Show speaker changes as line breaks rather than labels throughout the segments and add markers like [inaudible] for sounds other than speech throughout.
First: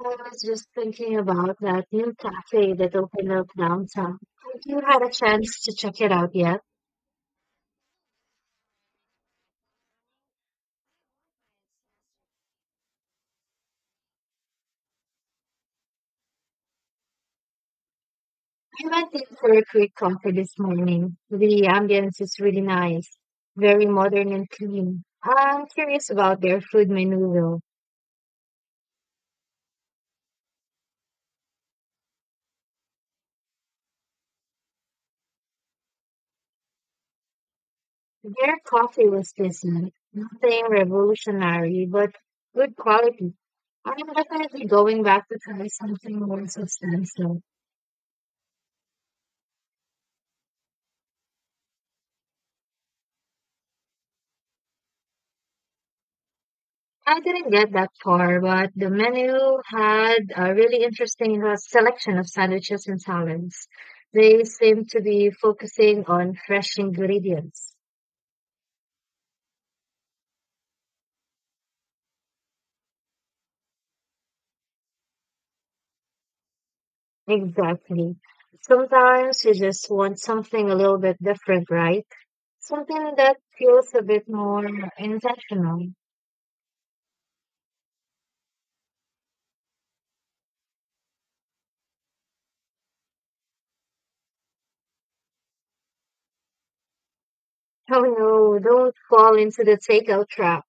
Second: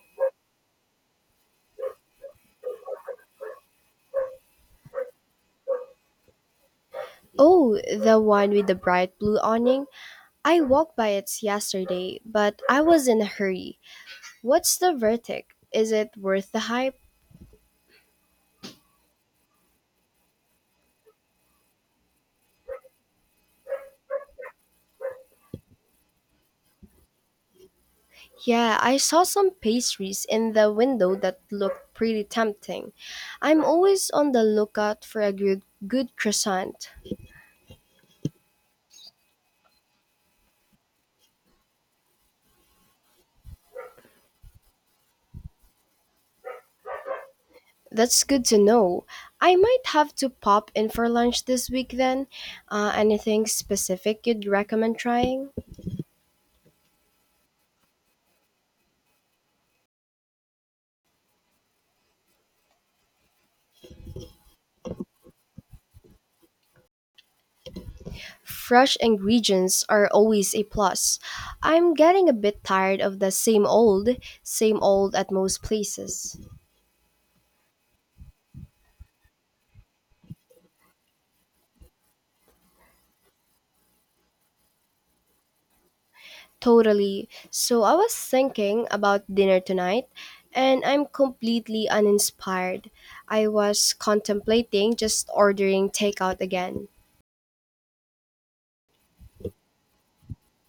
I was just thinking about that new cafe that opened up downtown. Have you had a chance to check it out yet?
Oh, the one with the bright blue awning. I walked by it yesterday, but I was in a hurry. What's the verdict? Is it worth the hype?
I went in for a quick coffee this morning. The ambience is really nice, very modern and clean. I'm curious about their food menu though.
Yeah, I saw some pastries in the window that looked pretty tempting. I'm always on the lookout for a good croissant.
Their coffee was decent, nothing revolutionary, but good quality. I'm definitely going back to try something more substantial.
That's good to know. I might have to pop in for lunch this week then. Anything specific you'd recommend trying?
I didn't get that far, but the menu had a really interesting selection of sandwiches and salads. They seem to be focusing on fresh ingredients.
Fresh ingredients are always a plus. I'm getting a bit tired of the same old at most places.
Exactly. Sometimes you just want something a little bit different, right? Something that feels a bit more intentional.
Totally. So I was thinking about dinner tonight and I'm completely uninspired. I was contemplating just ordering takeout again.
Oh no, don't fall into the takeout trap.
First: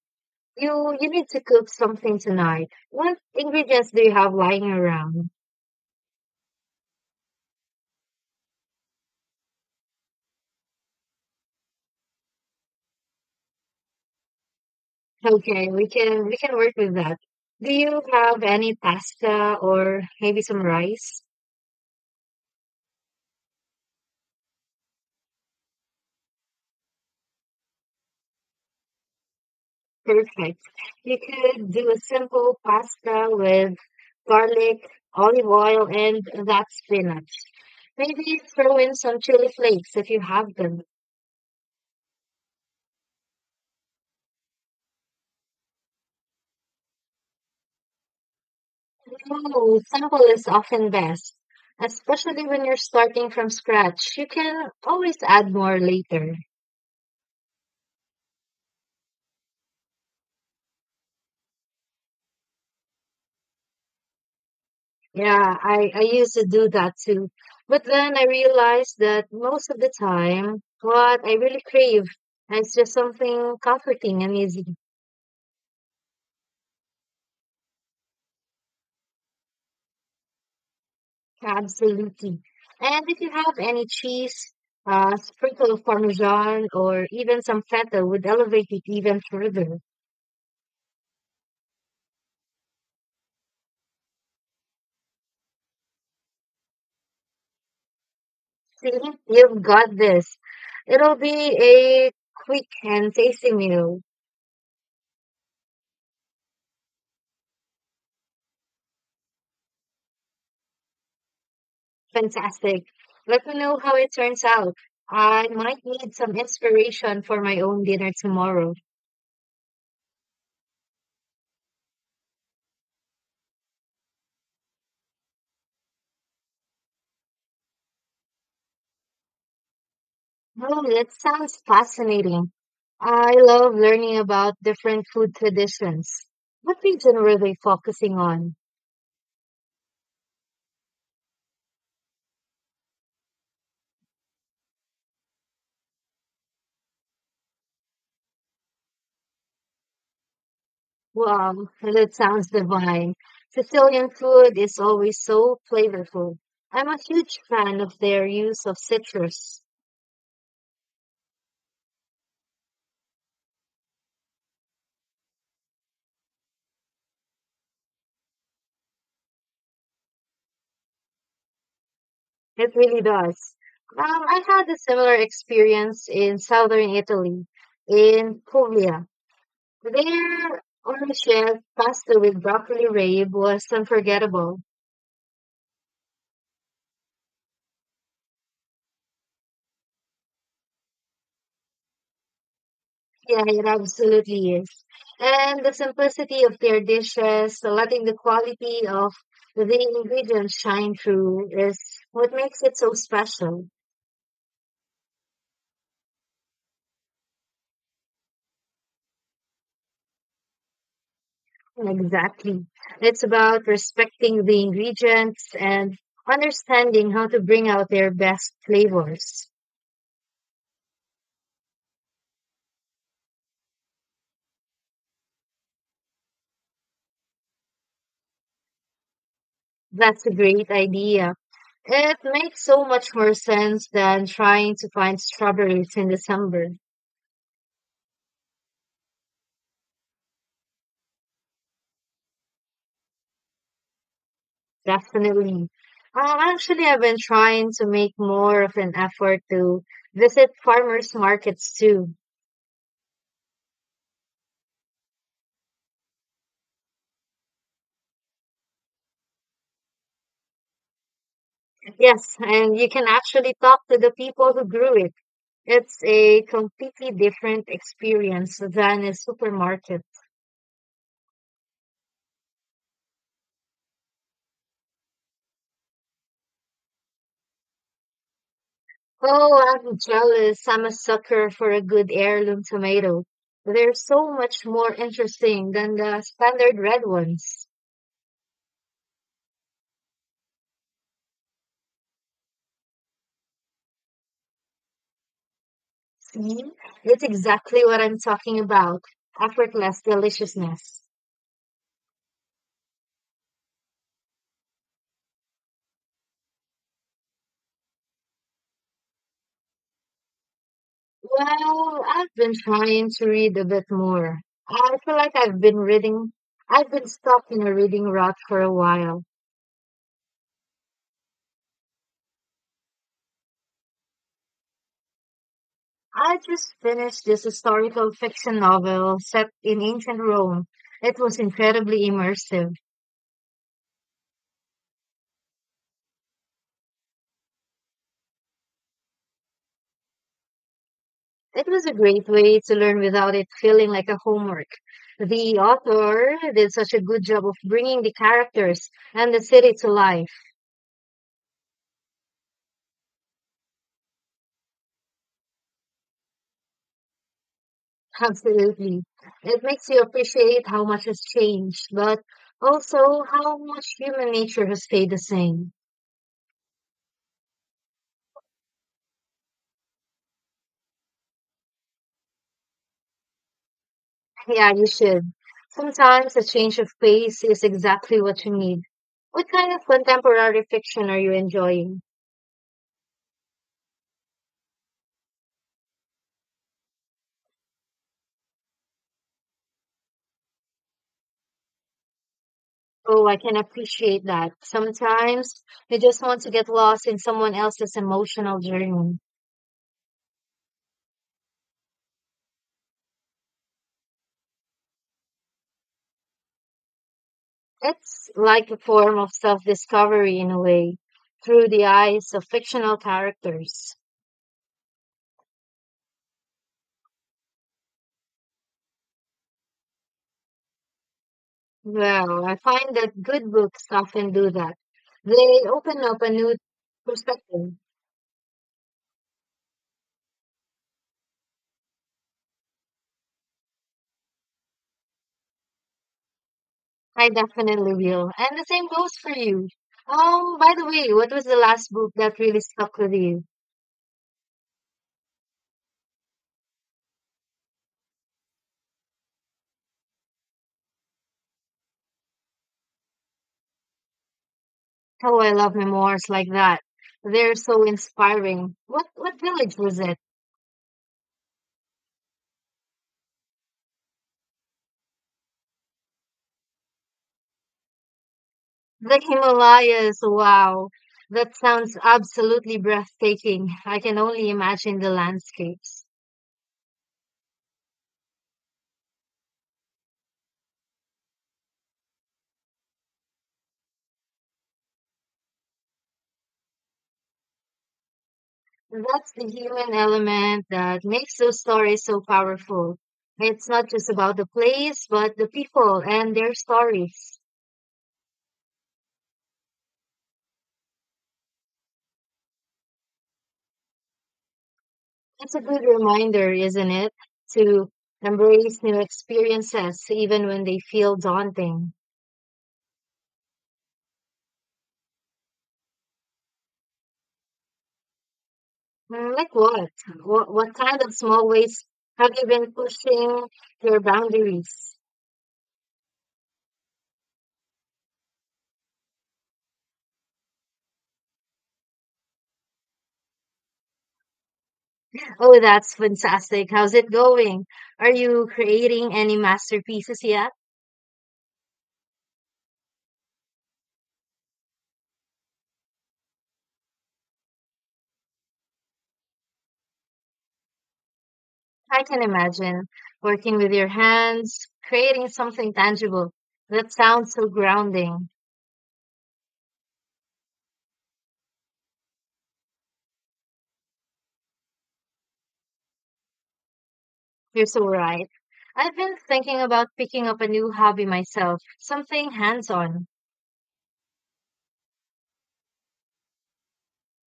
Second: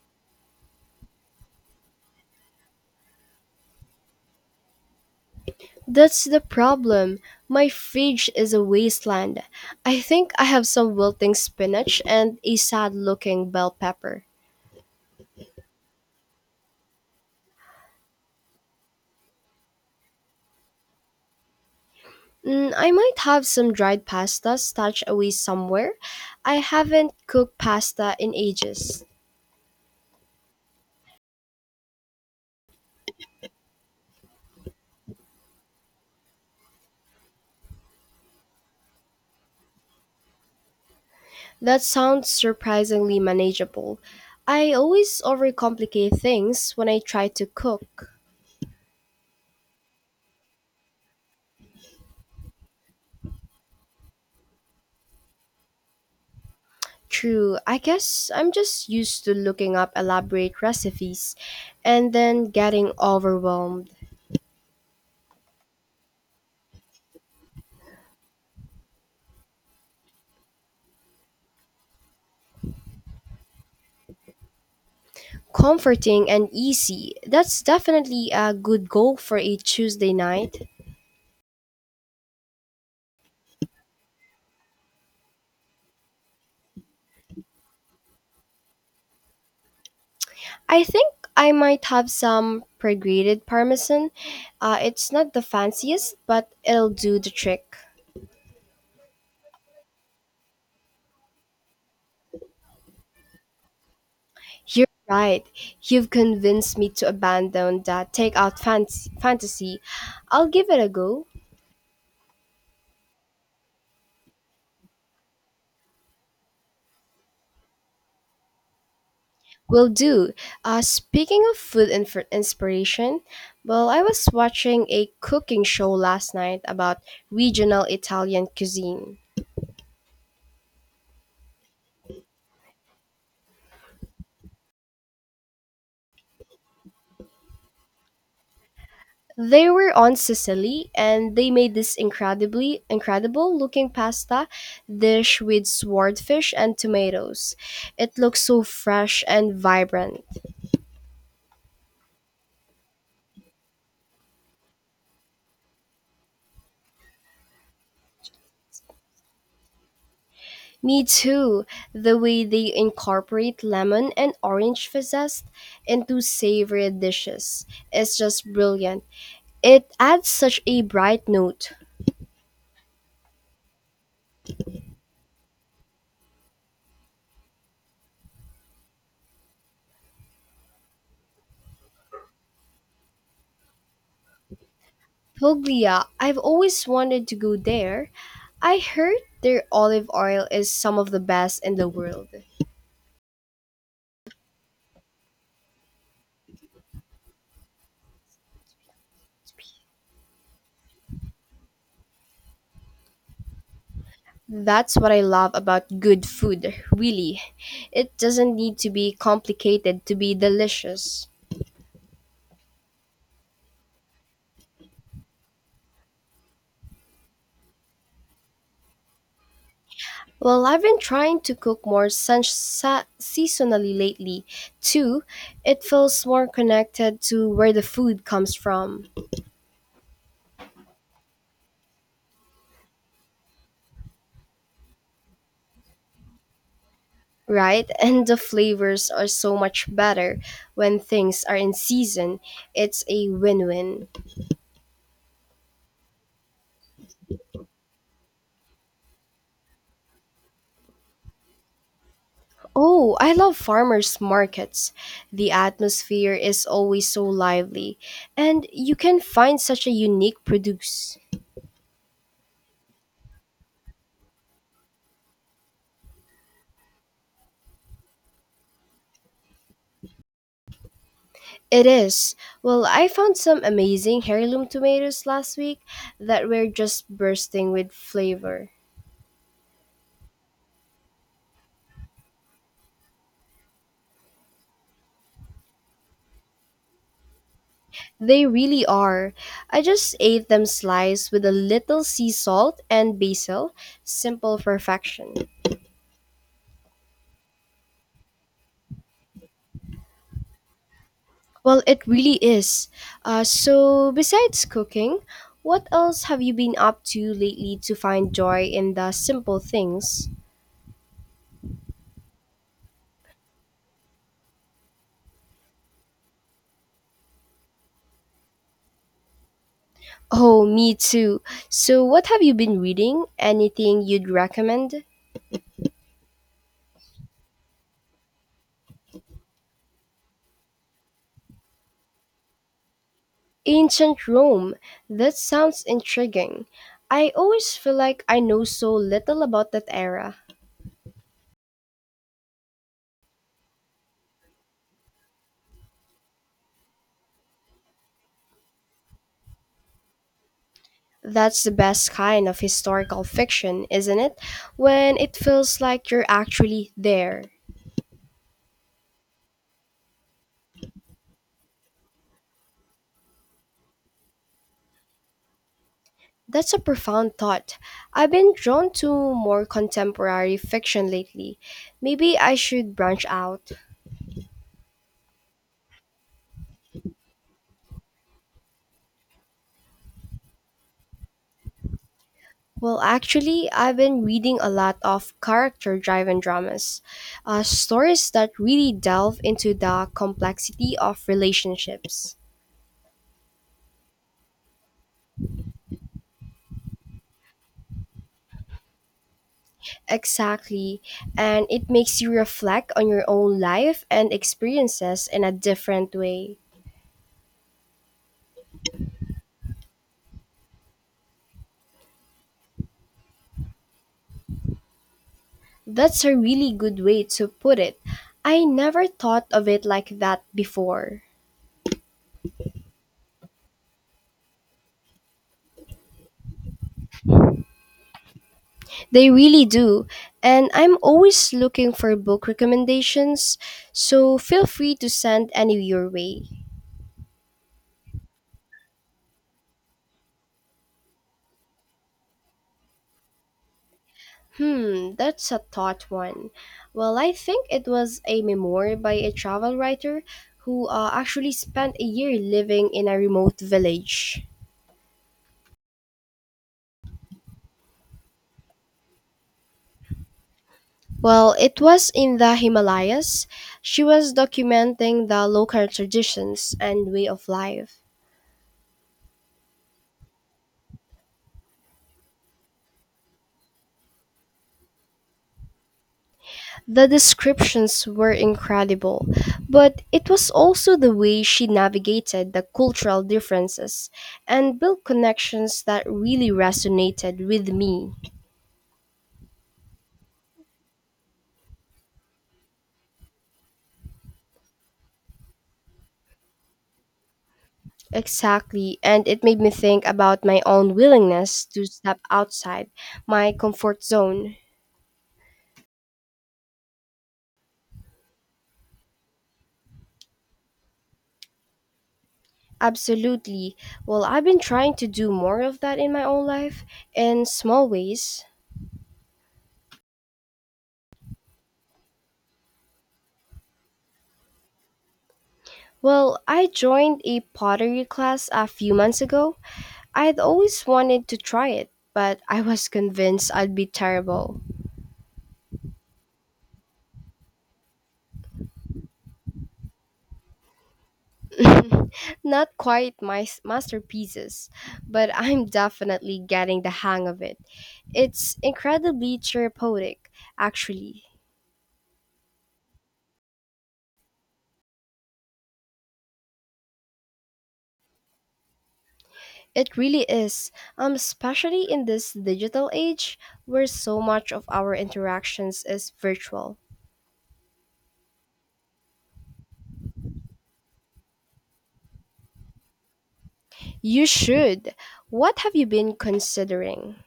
You need to cook something tonight. What ingredients do you have lying around?
That's the problem. My fridge is a wasteland. I think I have some wilting spinach and a sad looking bell pepper.
Okay, we can work with that. Do you have any pasta or maybe some rice?
Mm, I might have some dried pasta stashed away somewhere. I haven't cooked pasta in ages.
Perfect. You could do a simple pasta with garlic, olive oil, and that spinach. Maybe throw in some chili flakes if you have them.
That sounds surprisingly manageable. I always overcomplicate things when I try to cook.
Oh, simple is often best, especially when you're starting from scratch. You can always add more later.
True, I guess I'm just used to looking up elaborate recipes and then getting overwhelmed.
Yeah, I used to do that too. But then I realized that most of the time, what I really crave is just something comforting and easy.
Comforting and easy. That's definitely a good goal for a Tuesday night.
Absolutely. And if you have any cheese, a sprinkle of Parmesan, or even some feta would elevate it even further.
I think I might have some pre-grated parmesan. It's not the fanciest, but it'll do the trick.
See, you've got this. It'll be a quick and tasty meal.
You're right. You've convinced me to abandon that fantasy. I'll give it a go.
Fantastic. Let me know how it turns out. I might need some inspiration for my own dinner tomorrow.
Will do. Speaking of food and for inspiration, well, I was watching a cooking show last night about regional Italian cuisine.
Oh, that sounds fascinating. I love learning about different food traditions. What region were they focusing on?
They were on Sicily and they made this incredibly incredible looking pasta dish with swordfish and tomatoes. It looks so fresh and vibrant.
Wow, that sounds divine. Sicilian food is always so flavorful. I'm a huge fan of their use of citrus.
Me too. The way they incorporate lemon and orange zest into savory dishes is just brilliant. It adds such a bright note.
It really does. I had a similar experience in southern Italy, in Puglia. Their ownership pasta with broccoli rabe was unforgettable.
Puglia, I've always wanted to go there. I heard their olive oil is some of the best in the world.
Yeah, it absolutely is. And the simplicity of their dishes, letting the quality of the ingredients shine through, is what makes it so special.
That's what I love about good food, really. It doesn't need to be complicated to be delicious.
Exactly. It's about respecting the ingredients and understanding how to bring out their best flavors.
Well, I've been trying to cook more seasonally lately, too. It feels more connected to where the food comes from,
That's a great idea. It makes so much more sense than trying to find strawberries in December.
right? [laughs] And the flavors are so much better when things are in season. It's a win win.
Definitely. Actually, I've been trying to make more of an effort to visit farmers markets too.
Oh, I love farmers markets. The atmosphere is always so lively, and you can find such a unique produce.
Yes, and you can actually talk to the people who grew it. It's a completely different experience than a supermarket.
It is. Well, I found some amazing heirloom tomatoes last week that were just bursting with flavor.
Oh, I'm jealous. I'm a sucker for a good heirloom tomato. They're so much more interesting than the standard red ones.
They really are. I just ate them sliced with a little sea salt and basil, simple perfection.
See, it's exactly what I'm talking about. Effortless deliciousness.
Well, it really is. So, besides cooking, what else have you been up to lately to find joy in the simple things?
Well, I've been trying to read a bit more. I feel like I've been stuck in a reading rut for a while.
Oh, me too. So, what have you been reading? Anything you'd recommend?
I just finished this historical fiction novel set in ancient Rome. It was incredibly immersive.
Ancient Rome. That sounds intriguing. I always feel like I know so little about that era.
It was a great way to learn without it feeling like a homework. The author did such a good job of bringing the characters and the city to life.
That's the best kind of historical fiction, isn't it? When it feels like you're actually there.
Absolutely. It makes you appreciate how much has changed, but also how much human nature has stayed the same.
That's a profound thought. I've been drawn to more contemporary fiction lately. Maybe I should branch out.
Yeah, you should. Sometimes a change of pace is exactly what you need. What kind of contemporary fiction are you enjoying?
Well, actually, I've been reading a lot of character driven dramas, stories that really delve into the complexity of relationships.
Oh, I can appreciate that. Sometimes you just want to get lost in someone else's emotional journey.
Exactly, and it makes you reflect on your own life and experiences in a different way.
It's like a form of self-discovery in a way, through the eyes of fictional characters.
That's a really good way to put it. I never thought of it like that before.
Well, I find that good books often do that. They open up a new perspective.
They really do. And I'm always looking for book recommendations, so feel free to send any your way.
I definitely will. And the same goes for you. By the way, what was the last book that really stuck with you?
Hmm, that's a thought one. Well, I think it was a memoir by a travel writer who actually spent a year living in a remote village.
Oh, I love memoirs like that. They're so inspiring. What village was it?
Well, it was in the Himalayas. She was documenting the local traditions and way of life.
The Himalayas. Wow. That sounds absolutely breathtaking. I can only imagine the landscapes.
The descriptions were incredible, but it was also the way she navigated the cultural differences and built connections that really resonated with me.
That's the human element that makes those stories so powerful. It's not just about the place, but the people and their stories.
Exactly, and it made me think about my own willingness to step outside my comfort zone.
It's a good reminder, isn't it, to embrace new experiences even when they feel daunting.
Absolutely. Well, I've been trying to do more of that in my own life in small ways.
Mm, like what? What kind of small ways have you been pushing your boundaries?
Well, I joined a pottery class a few months ago I'd always wanted to try it, but I was convinced I'd be terrible.
Oh, that's fantastic. How's it going? Are you creating any masterpieces yet?
[laughs] Not quite masterpieces, but I'm definitely getting the hang of it. It's incredibly therapeutic, actually.
I can imagine working with your hands, creating something tangible. That sounds so grounding.
It really is, especially in this digital age where so much of our interactions is virtual.
You're so right. I've been thinking about picking up a new hobby myself, something hands on.
You should. What have you been considering?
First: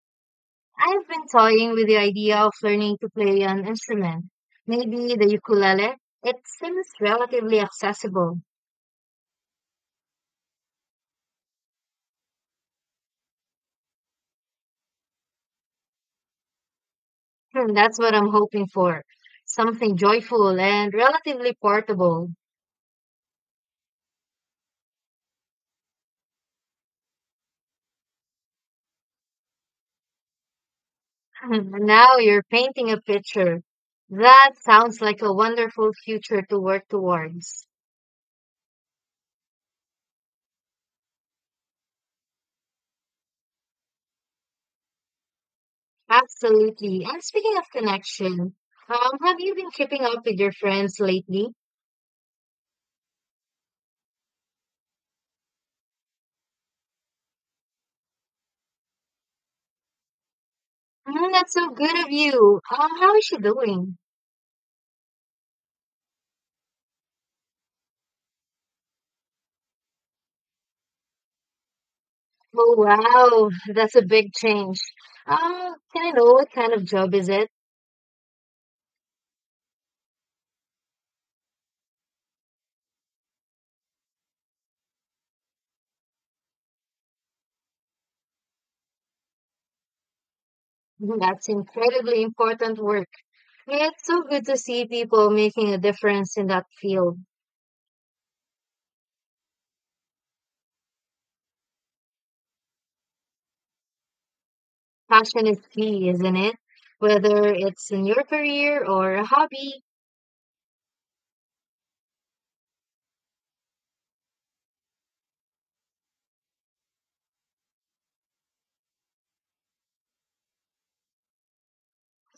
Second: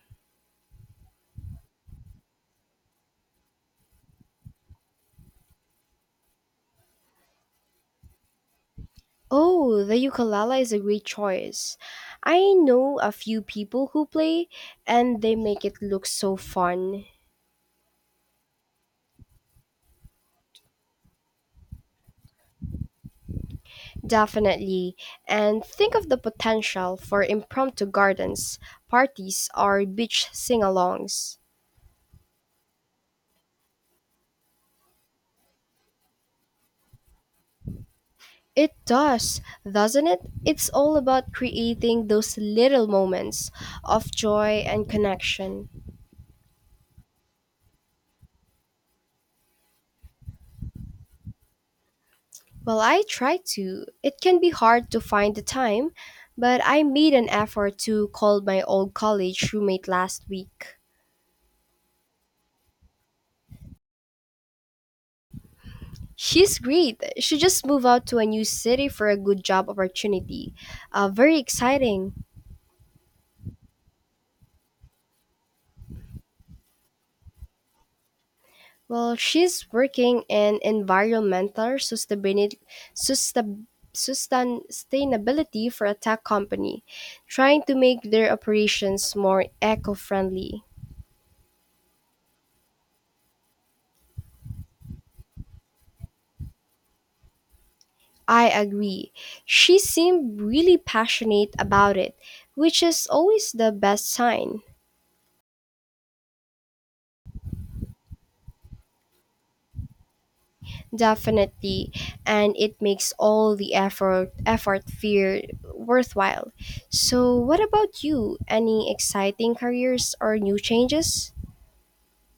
I've been toying with the idea of learning to play an instrument, maybe the ukulele. It seems relatively accessible.
Oh, the ukulele is a great choice. I know a few people who play and they make it look so fun.
Hmm, that's what I'm hoping for. Something joyful and relatively portable.
Definitely. And think of the potential for impromptu gardens, parties, or beach sing alongs.
[laughs] Now you're painting a picture. That sounds like a wonderful future to work towards.
It does, doesn't it? It's all about creating those little moments of joy and connection.
Absolutely. And speaking of connection, have you been keeping up with your friends lately?
Well, I try to. It can be hard to find the time, but I made an effort to call my old college roommate last week.
Mm, that's so good of you. How is she doing?
She's great. She just moved out to a new city for a good job opportunity. Very exciting.
Oh, wow, that's a big change. Can I know what kind of job is it?
Well, she's working in environmental sustain, sustainability for a tech company, trying to make their operations more eco friendly.
Mm, that's incredibly important work. It's so good to see people making a difference in that field.
I agree. She seemed really passionate about it, which is always the best sign.
Passion is key, isn't it? Whether it's in your career or a hobby,
Definitely, and it makes all the effort effort fear worthwhile. So, what about you? Any exciting careers or new changes?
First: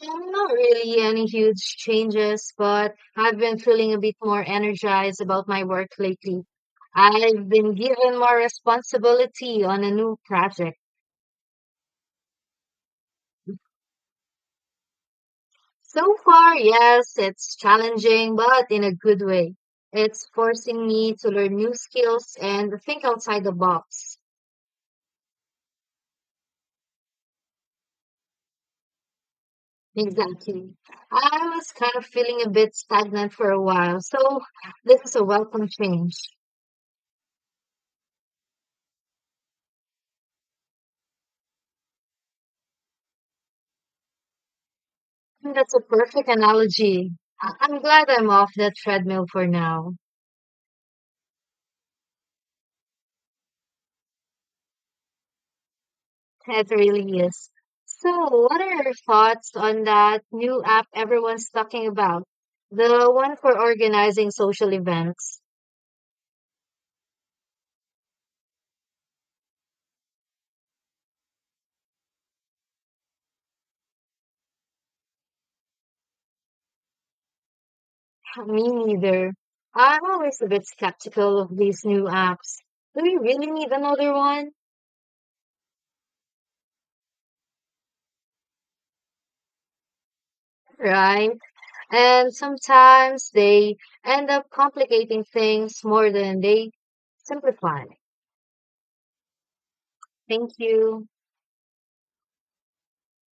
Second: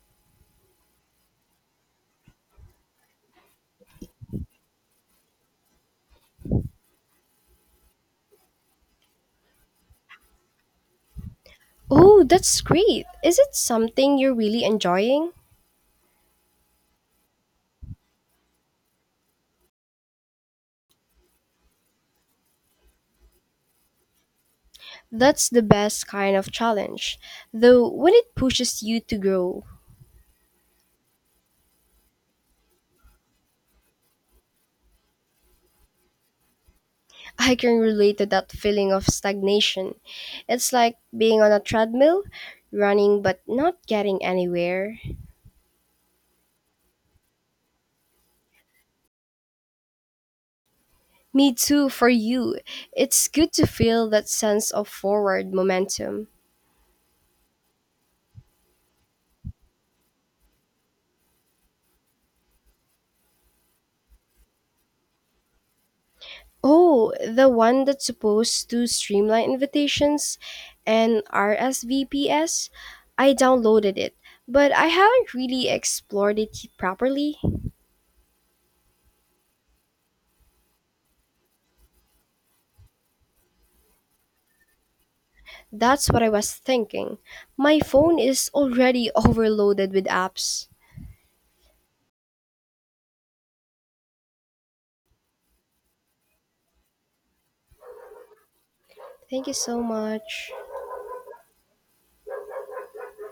Not really any huge changes, but I've been feeling a bit more energized about my work lately. I've been given more responsibility on a new project.
Oh, that's great. Is it something you're really enjoying?
So far, yes, it's challenging, but in a good way. It's forcing me to learn new skills and think outside the box.
That's the best kind of challenge, though, when it pushes you to grow.
Exactly. I was kind of feeling a bit stagnant for a while, so this is a welcome change.
I can relate to that feeling of stagnation. It's like being on a treadmill, running but not getting anywhere.
That's a perfect analogy. I'm glad I'm off the treadmill for now.
Me too, for you. It's good to feel that sense of forward momentum.
It really is. So, what are your thoughts on that new app everyone's talking about? The one for organizing social events?
Oh, the one that's supposed to streamline invitations and RSVPS? I downloaded it, but I haven't really explored it properly.
[laughs] Me neither. I'm always a bit skeptical of these new apps. Do we really need another one?
That's what I was thinking. My phone is already [laughs] overloaded with apps.
Right? And sometimes they end up complicating things more than they simplify.
Thank you so
Thank
much.
you.